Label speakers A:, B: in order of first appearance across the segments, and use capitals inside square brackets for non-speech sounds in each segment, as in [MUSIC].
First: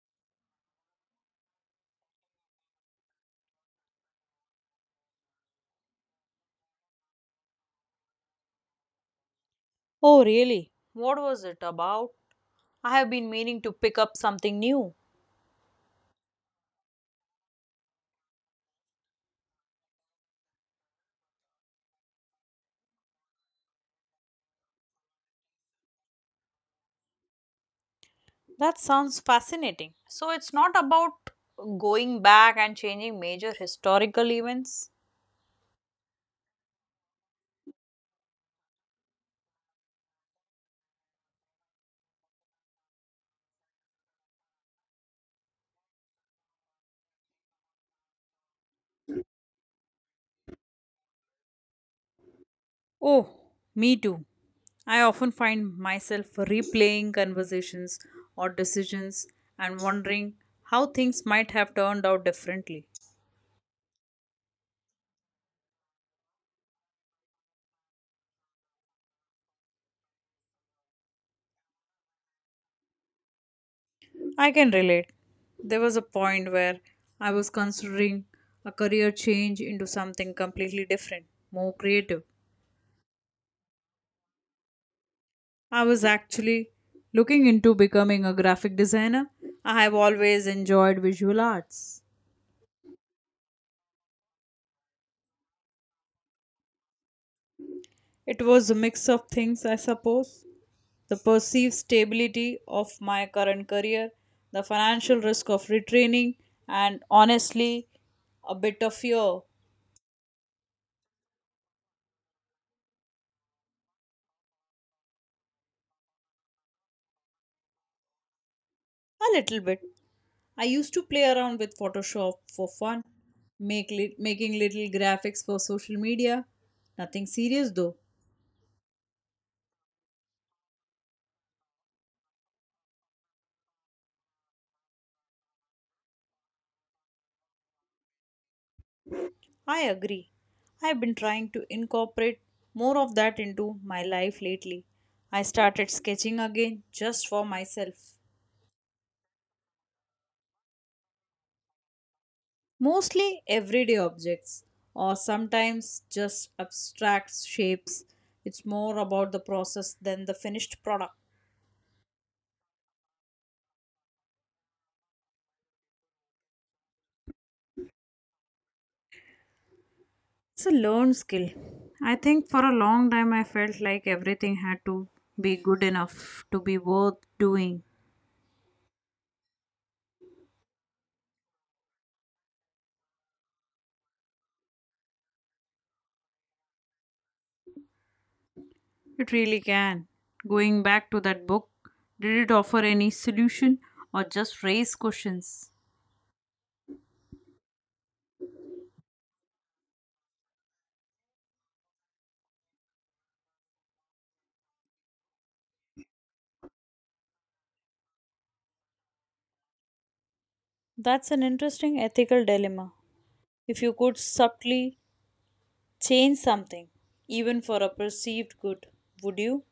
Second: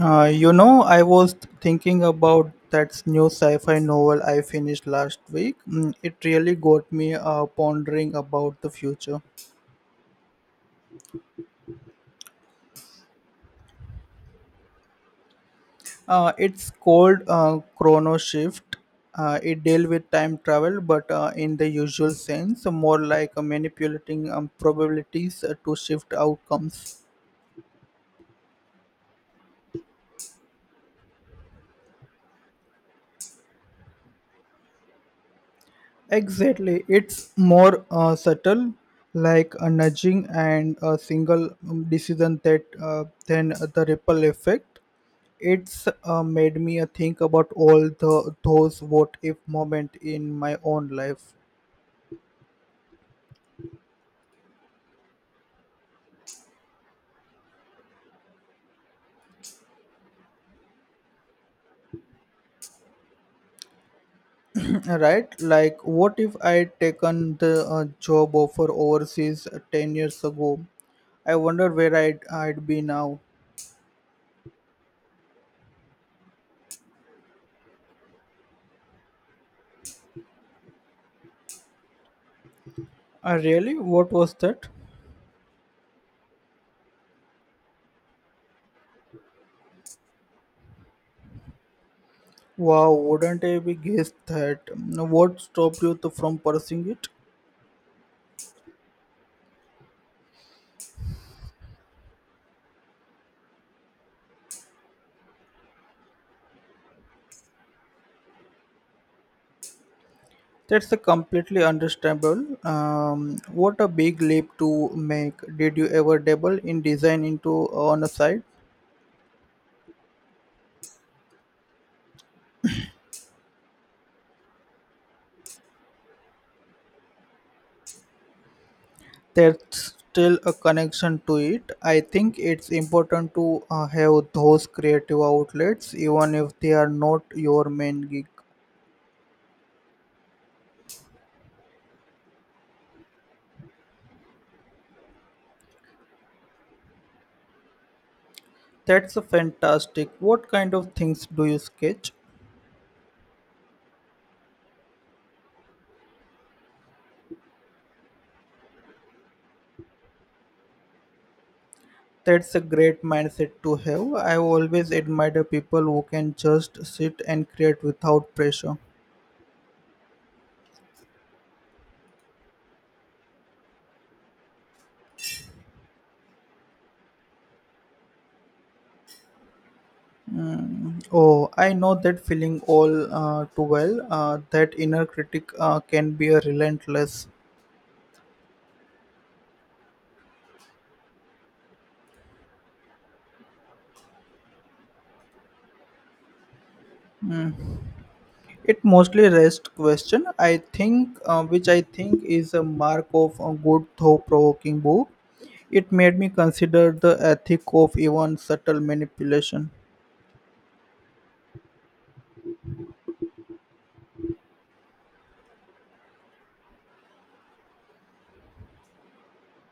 A: I was thinking about that new sci-fi novel I finished last week. Mm, it really got me pondering about the future.
B: Oh, really? What was it about? I have been meaning to pick up something new.
A: It's called Chrono Shift. It deals with time travel, but in the usual sense, more like manipulating probabilities to shift outcomes.
B: That sounds fascinating. So, it's not about going back and changing major historical events?
A: Exactly, it's more subtle, like a nudging and a single decision that then the ripple effect. It's made me think about all the those what if moment in my own life.
B: Oh, me too. I often find myself replaying conversations or decisions and wondering how things might have turned out differently.
A: [CLEARS THROAT] Right? Like, what if I taken the job offer overseas 10 years ago? I wonder where I'd be now.
B: I can relate. There was a point where I was considering a career change into something completely different, more creative.
A: Really? What was that?
B: I was actually looking into becoming a graphic designer. I have always enjoyed visual arts.
A: Wow, wouldn't I be guessed that? Mm, what stopped you to, from pursuing it?
B: It was a mix of things, I suppose. The perceived stability of my current career, the financial risk of retraining, and honestly, a bit of fear. A
A: That's a completely understandable. What a big leap to make. Did you ever dabble in design into on a side?
B: little bit. I used to play around with Photoshop for fun, making little graphics for social media. Nothing serious though.
A: There's still a connection to it. I think it's important to have those creative outlets, even if they are not your main gig.
B: I agree. I've been trying to incorporate more of that into my life lately. I started sketching again just for myself.
A: That's a fantastic. What kind of things do you sketch?
B: Mostly everyday objects, or sometimes just abstract shapes. It's more about the process than the finished product.
A: That's a great mindset to have. I've always admired people who can just sit and create without pressure.
B: It's a learned skill. I think for a long time I felt like everything had to be good enough to be worth doing.
A: Oh, I know that feeling all too well. That inner critic can be a relentless.
B: It really can. Going back to that book, did it offer any solution or just raise questions?
A: It mostly rest question. I think, which I think is a mark of a good, thought-provoking book. It made me consider the ethic of even subtle manipulation.
B: That's an interesting ethical dilemma. If you could subtly change something, even for a perceived good, would you?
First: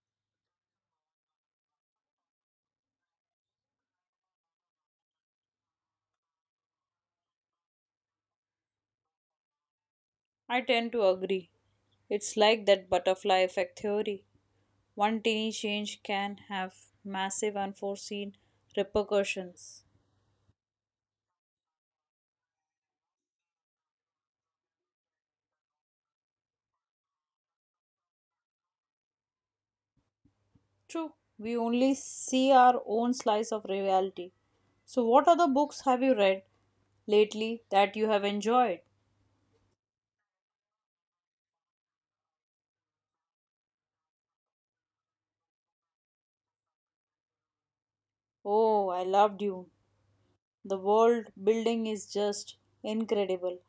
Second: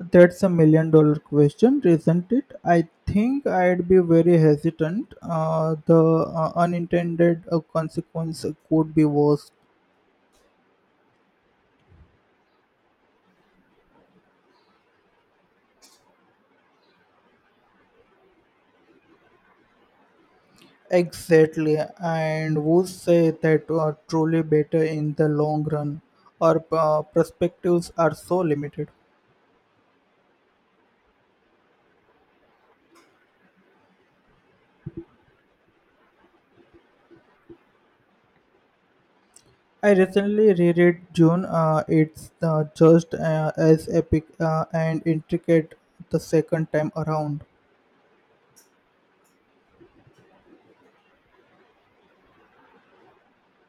A: That's $1 million question, isn't it? I think I'd be very hesitant. The unintended consequence could be worse.
B: I tend to agree. It's like that butterfly effect theory. One tiny change can have massive unforeseen repercussions.
A: Exactly, and would say that are truly better in the long run. Our perspectives are so limited.
B: True, we only see our own slice of reality. So, what other books have you read lately that you have enjoyed?
A: I recently reread June. It's just as epic and intricate the second time around.
B: Oh, I loved you. The world building is just incredible.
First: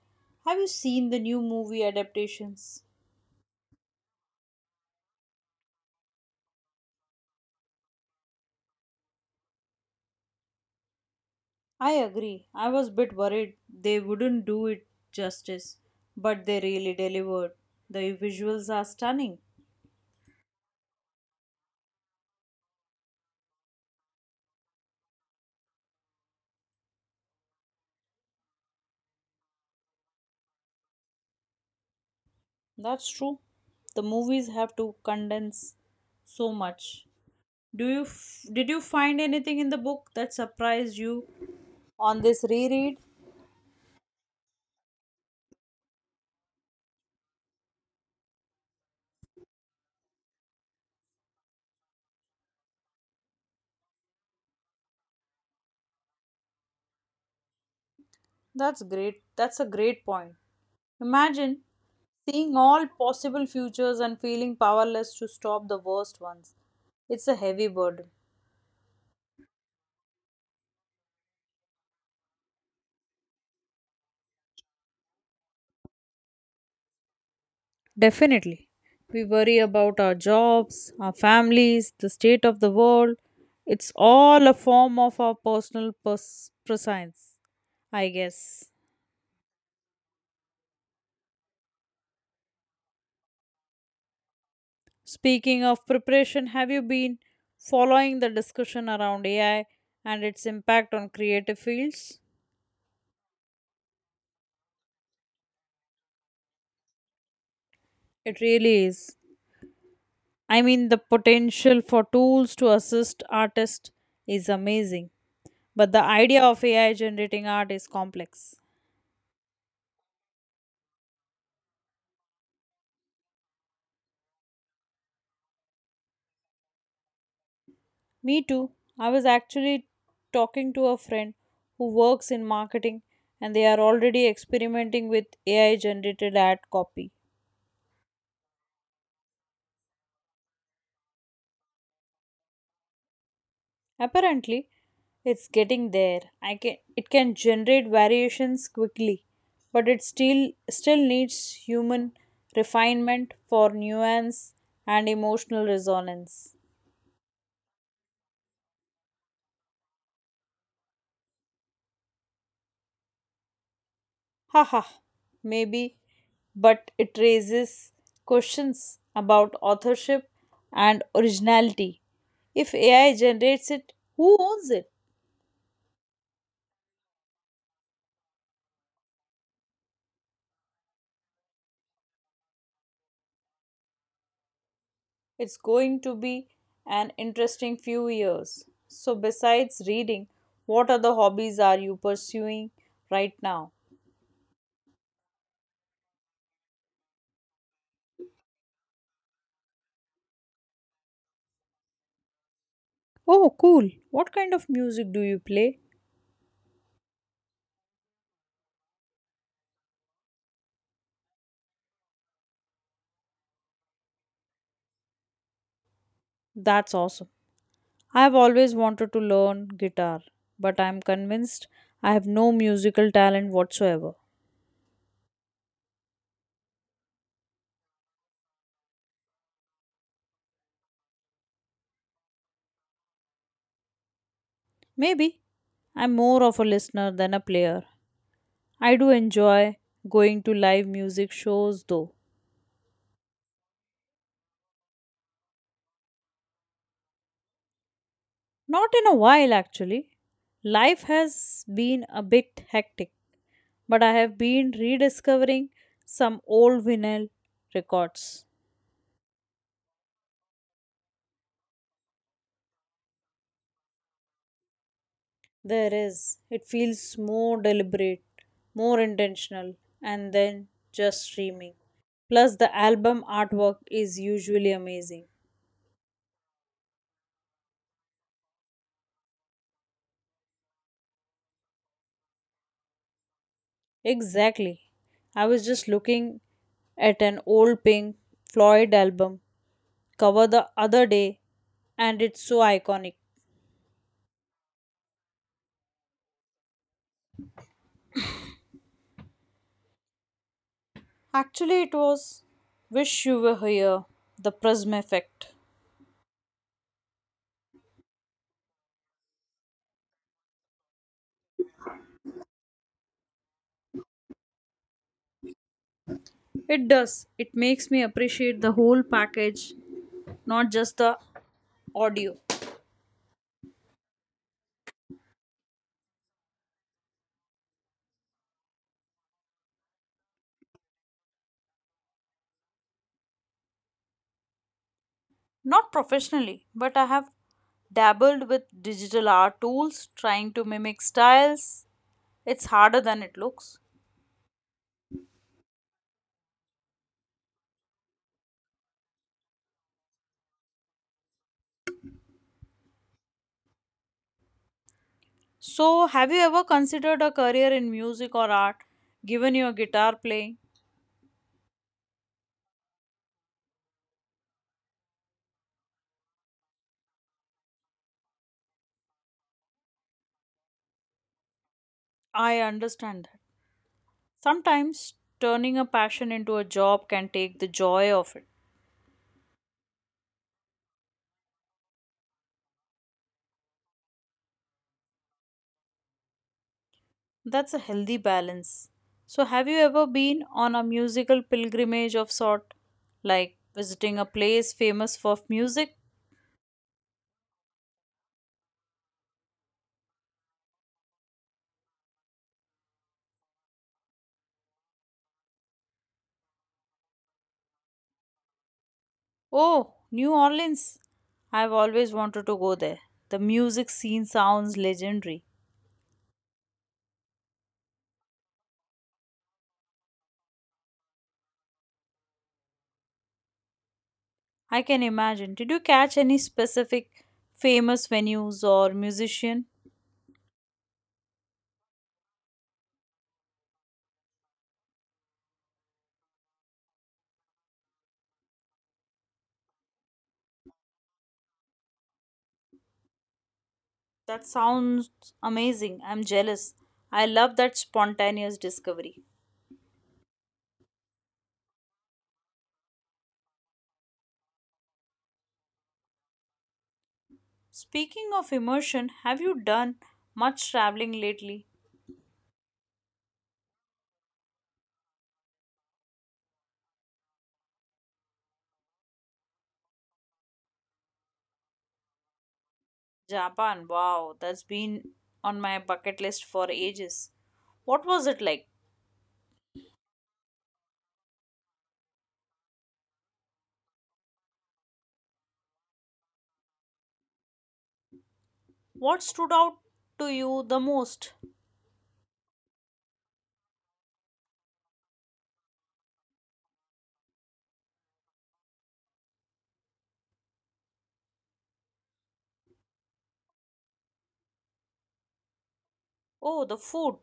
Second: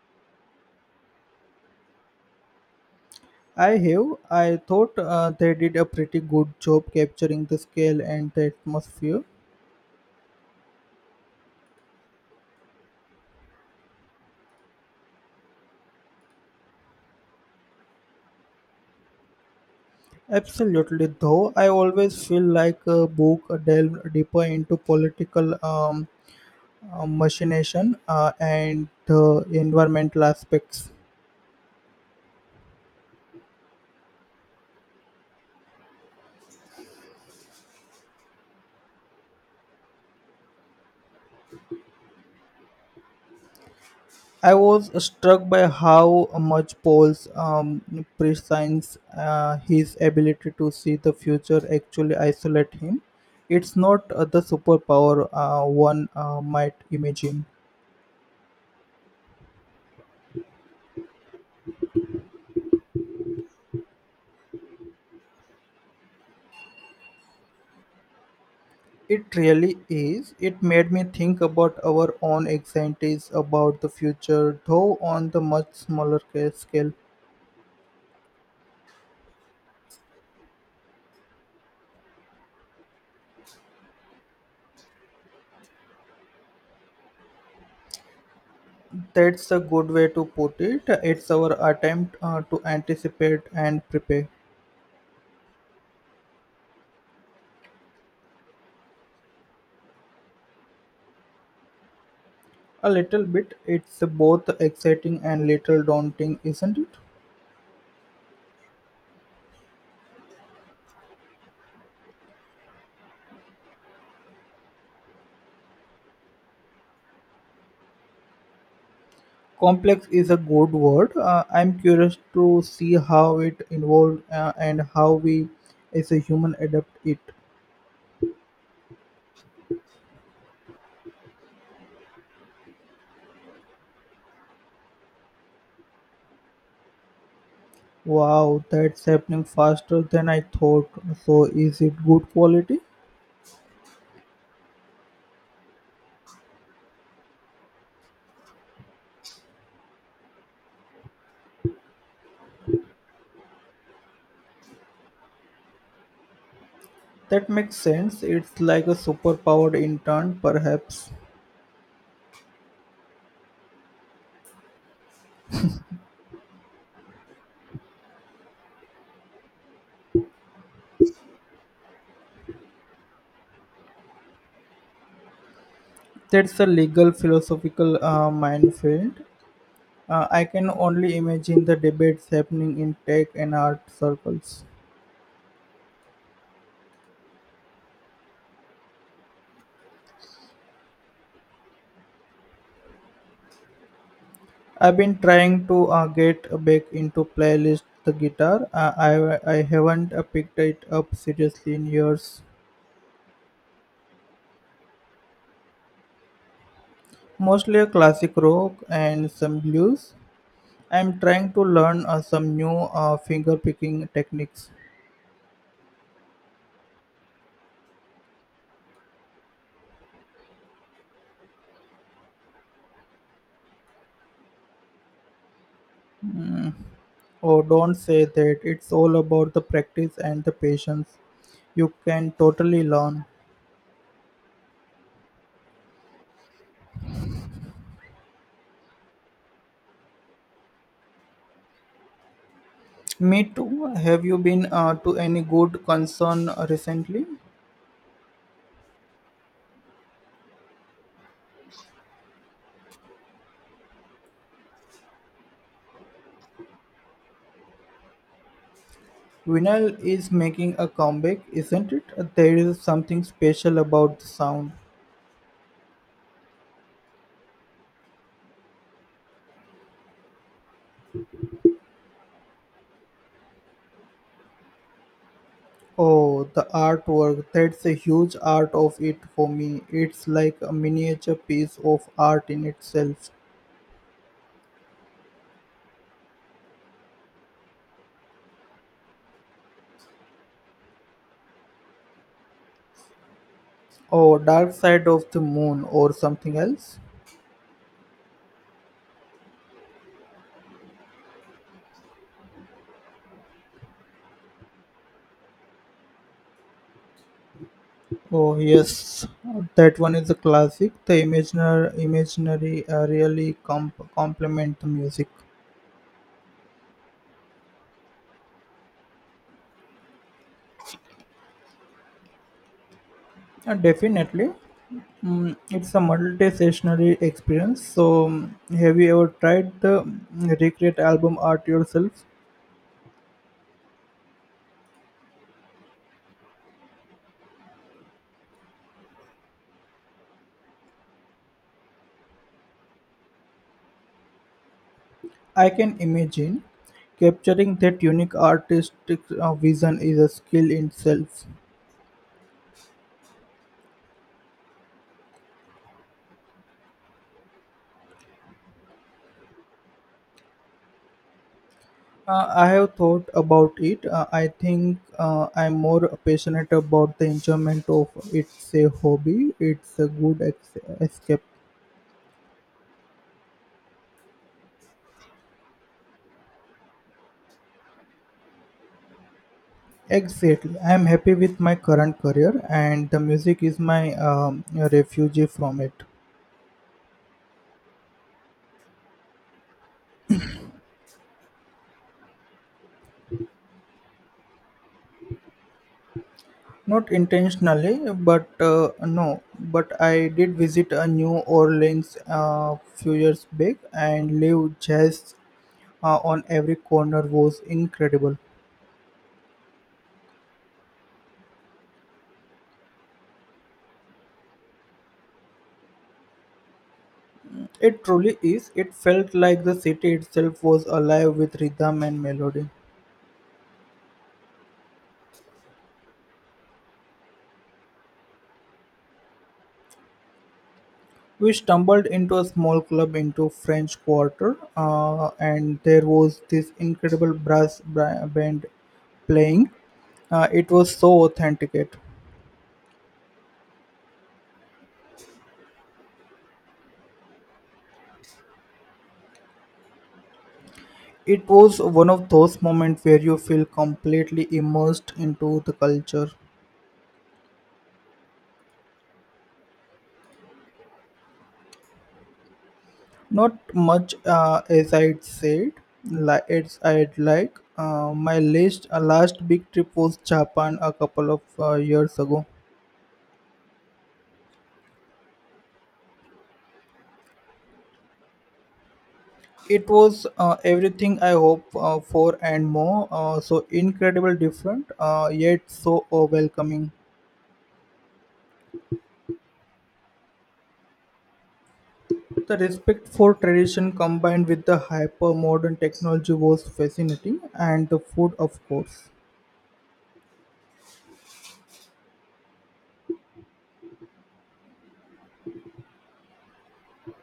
B: Have you seen the new movie adaptations?
A: I have. I thought they did a pretty good job capturing the scale and the atmosphere.
B: I agree. I was a bit worried they wouldn't do it justice, but they really delivered. The visuals are stunning.
A: Absolutely, though, I always feel like a book delved deeper into political machination and the environmental aspects.
B: That's true. The movies have to condense so much. Did you find anything in the book that surprised you on this reread?
A: I was struck by how much Paul's prescience, his ability to see the future, actually isolate him. It's not the superpower one might imagine.
B: That's great. That's a great point. Imagine seeing all possible futures and feeling powerless to stop the worst ones. It's a heavy burden.
A: It really is. It made me think about our own anxieties about the future, though on the much smaller scale.
B: Definitely. We worry about our jobs, our families, the state of the world. It's all a form of our personal prescience, I guess.
A: That's a good way to put it. It's our attempt to anticipate and prepare.
B: Speaking of preparation, have you been following the discussion around AI and its impact on creative fields?
A: A little bit. It's both exciting and little daunting, isn't it?
B: It really is. I mean, the potential for tools to assist artists is amazing, but the idea of AI generating art is complex.
A: Complex is a good word. I'm curious to see how it evolved and how we, as a human, adapt it.
B: Me too. I was actually talking to a friend who works in marketing and they are already experimenting with AI generated ad copy.
A: Wow, that's happening faster than I thought. So, is it good quality?
B: Apparently, it's getting there. I can it can generate variations quickly, but it still needs human refinement for nuance and emotional resonance.
A: That makes sense. It's like a superpowered intern, perhaps.
B: Haha, maybe, but it raises questions about authorship and originality. If AI generates it, who owns it?
A: That's a legal philosophical minefield. I can only imagine the debates happening in tech and art circles.
B: It's going to be an interesting few years. So, besides reading, what other hobbies are you pursuing right now?
A: I've been trying to get back into playlist the guitar. I haven't picked it up seriously in years.
B: Oh, cool. What kind of music do you play?
A: Mostly a classic rock and some blues. I'm trying to learn some new finger picking techniques.
B: That's awesome. I've always wanted to learn guitar, but I'm convinced I have no musical talent whatsoever.
A: Oh, don't say that. It's all about the practice and the patience. You can totally learn.
B: Maybe. I'm more of a listener than a player. I do enjoy going to live music shows though.
A: Me too. Have you been to any good concern recently?
B: Not in a while actually. Life has been a bit hectic, but I have been rediscovering some old vinyl records.
A: Vinyl is making a comeback, isn't it? There is something special about the sound.
B: There is. It feels more deliberate, more intentional, and then just streaming. Plus, the album artwork is usually amazing.
A: Oh, the artwork. That's a huge art of it for me. It's like a miniature piece of art in itself.
B: Exactly. I was just looking at an old Pink Floyd album cover the other day and it's so iconic.
A: Oh, Dark Side of the Moon or something else?
B: Actually, it was Wish You Were Here, the Prism Effect.
A: Oh, yes. That one is a classic. The imaginary really complement the music.
B: It does. It makes me appreciate the whole package, not just the audio.
A: Definitely. Mm, it's a multi-sessionary experience. So, have you ever tried the recreate album art yourself?
B: Not professionally, but I have dabbled with digital art tools, trying to mimic styles. It's harder than it looks.
A: I can imagine capturing that unique artistic vision is a skill in itself.
B: So, have you ever considered a career in music or art given your guitar playing?
A: I have thought about it. I think I'm more passionate about the enjoyment of it's a hobby. It's a good escape.
B: I understand that. Sometimes turning a passion into a job can take the joy of it.
A: Exactly. I am happy with my current career, and the music is my refuge from it.
B: That's a healthy balance. So, have you ever been on a musical pilgrimage of sort, like visiting a place famous for music?
A: Not intentionally, but no, but I did visit a New Orleans a few years back and live jazz on every corner was incredible.
B: Oh, New Orleans. I've always wanted to go there. The music scene sounds legendary.
A: It truly is. It felt like the city itself was alive with rhythm and melody.
B: I can imagine. Did you catch any specific famous venues or musician?
A: We stumbled into a small club into French Quarter, and there was this incredible brass band playing. It was so authenticate.
B: That sounds amazing. I'm jealous. I love that spontaneous discovery.
A: It was one of those moments where you feel completely immersed into the culture.
B: Speaking of immersion, have you done much traveling lately?
A: Not much, as I'd like. My last big trip was Japan a couple of years ago.
B: Japan, wow, that's been on my bucket list for ages. What was it like?
A: It was everything I hope for and more. So incredible, different, yet so welcoming.
B: What stood out to you the most?
A: The respect for tradition combined with the hyper modern technology was fascinating, and the food, of course.
B: Oh, the food.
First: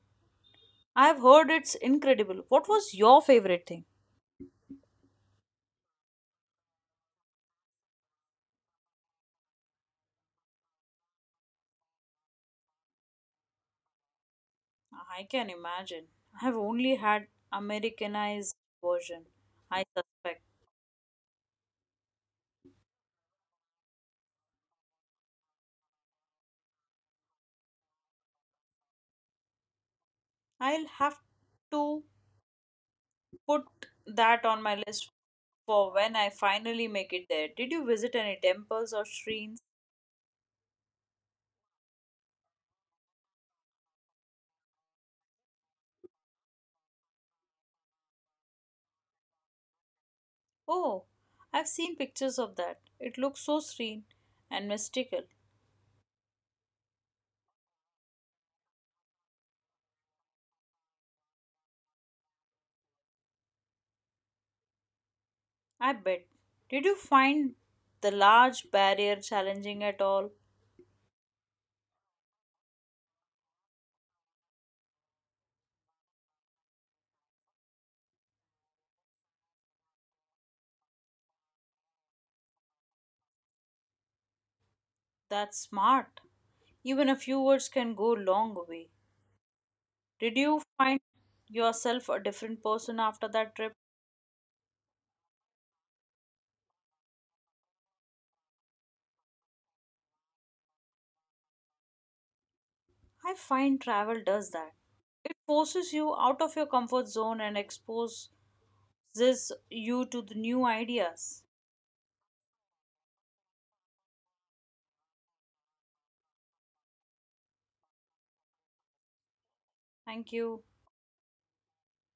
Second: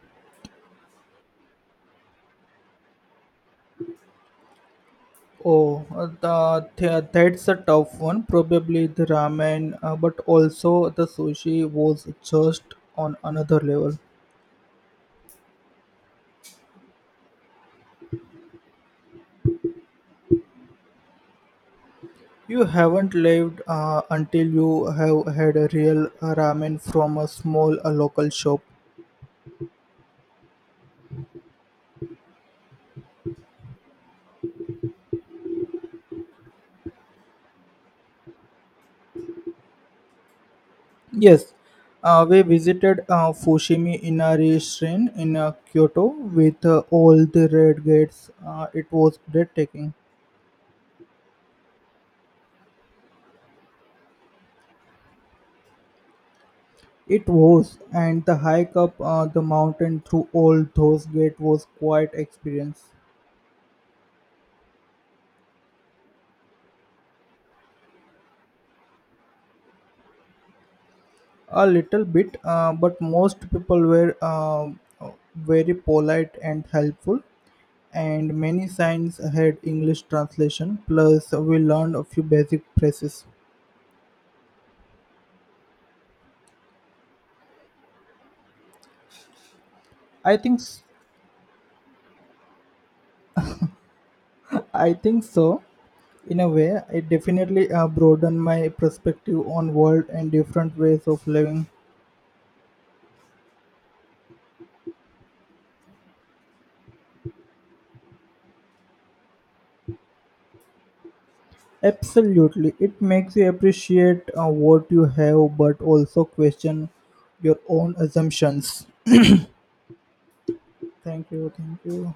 B: I've heard it's incredible. What was your favorite thing?
A: That's a tough one. Probably the ramen, but also the sushi was just on another level.
B: I can imagine. I have only had Americanized version, I suspect.
A: You haven't lived until you have had a real ramen from a small local shop.
B: I'll have to put that on my list for when I finally make it there. Did you visit any temples or shrines?
A: Yes, we visited Fushimi Inari Shrine in Kyoto with all the red gates. It was breathtaking.
B: Oh, I've seen pictures of that. It looks so serene and mystical.
A: It was, and the hike up the mountain through Old Those Gate was quite experience.
B: I bet. Did you find the large barrier challenging at all?
A: A little bit, but most people were very polite and helpful, and many signs had English translation. Plus, we learned a few basic phrases.
B: That's smart. Even a few words can go long way.
A: I
B: Did
A: think,
B: you
A: s-
B: find yourself a different person after that trip?
A: I think so. In a way, it definitely broadened my perspective on world and different ways of living.
B: I find travel does that. It forces you out of your comfort zone and exposes you to the new ideas.
A: Absolutely, it makes you appreciate what you have, but also question your own assumptions.
B: Thank you.
A: Thank you, thank you.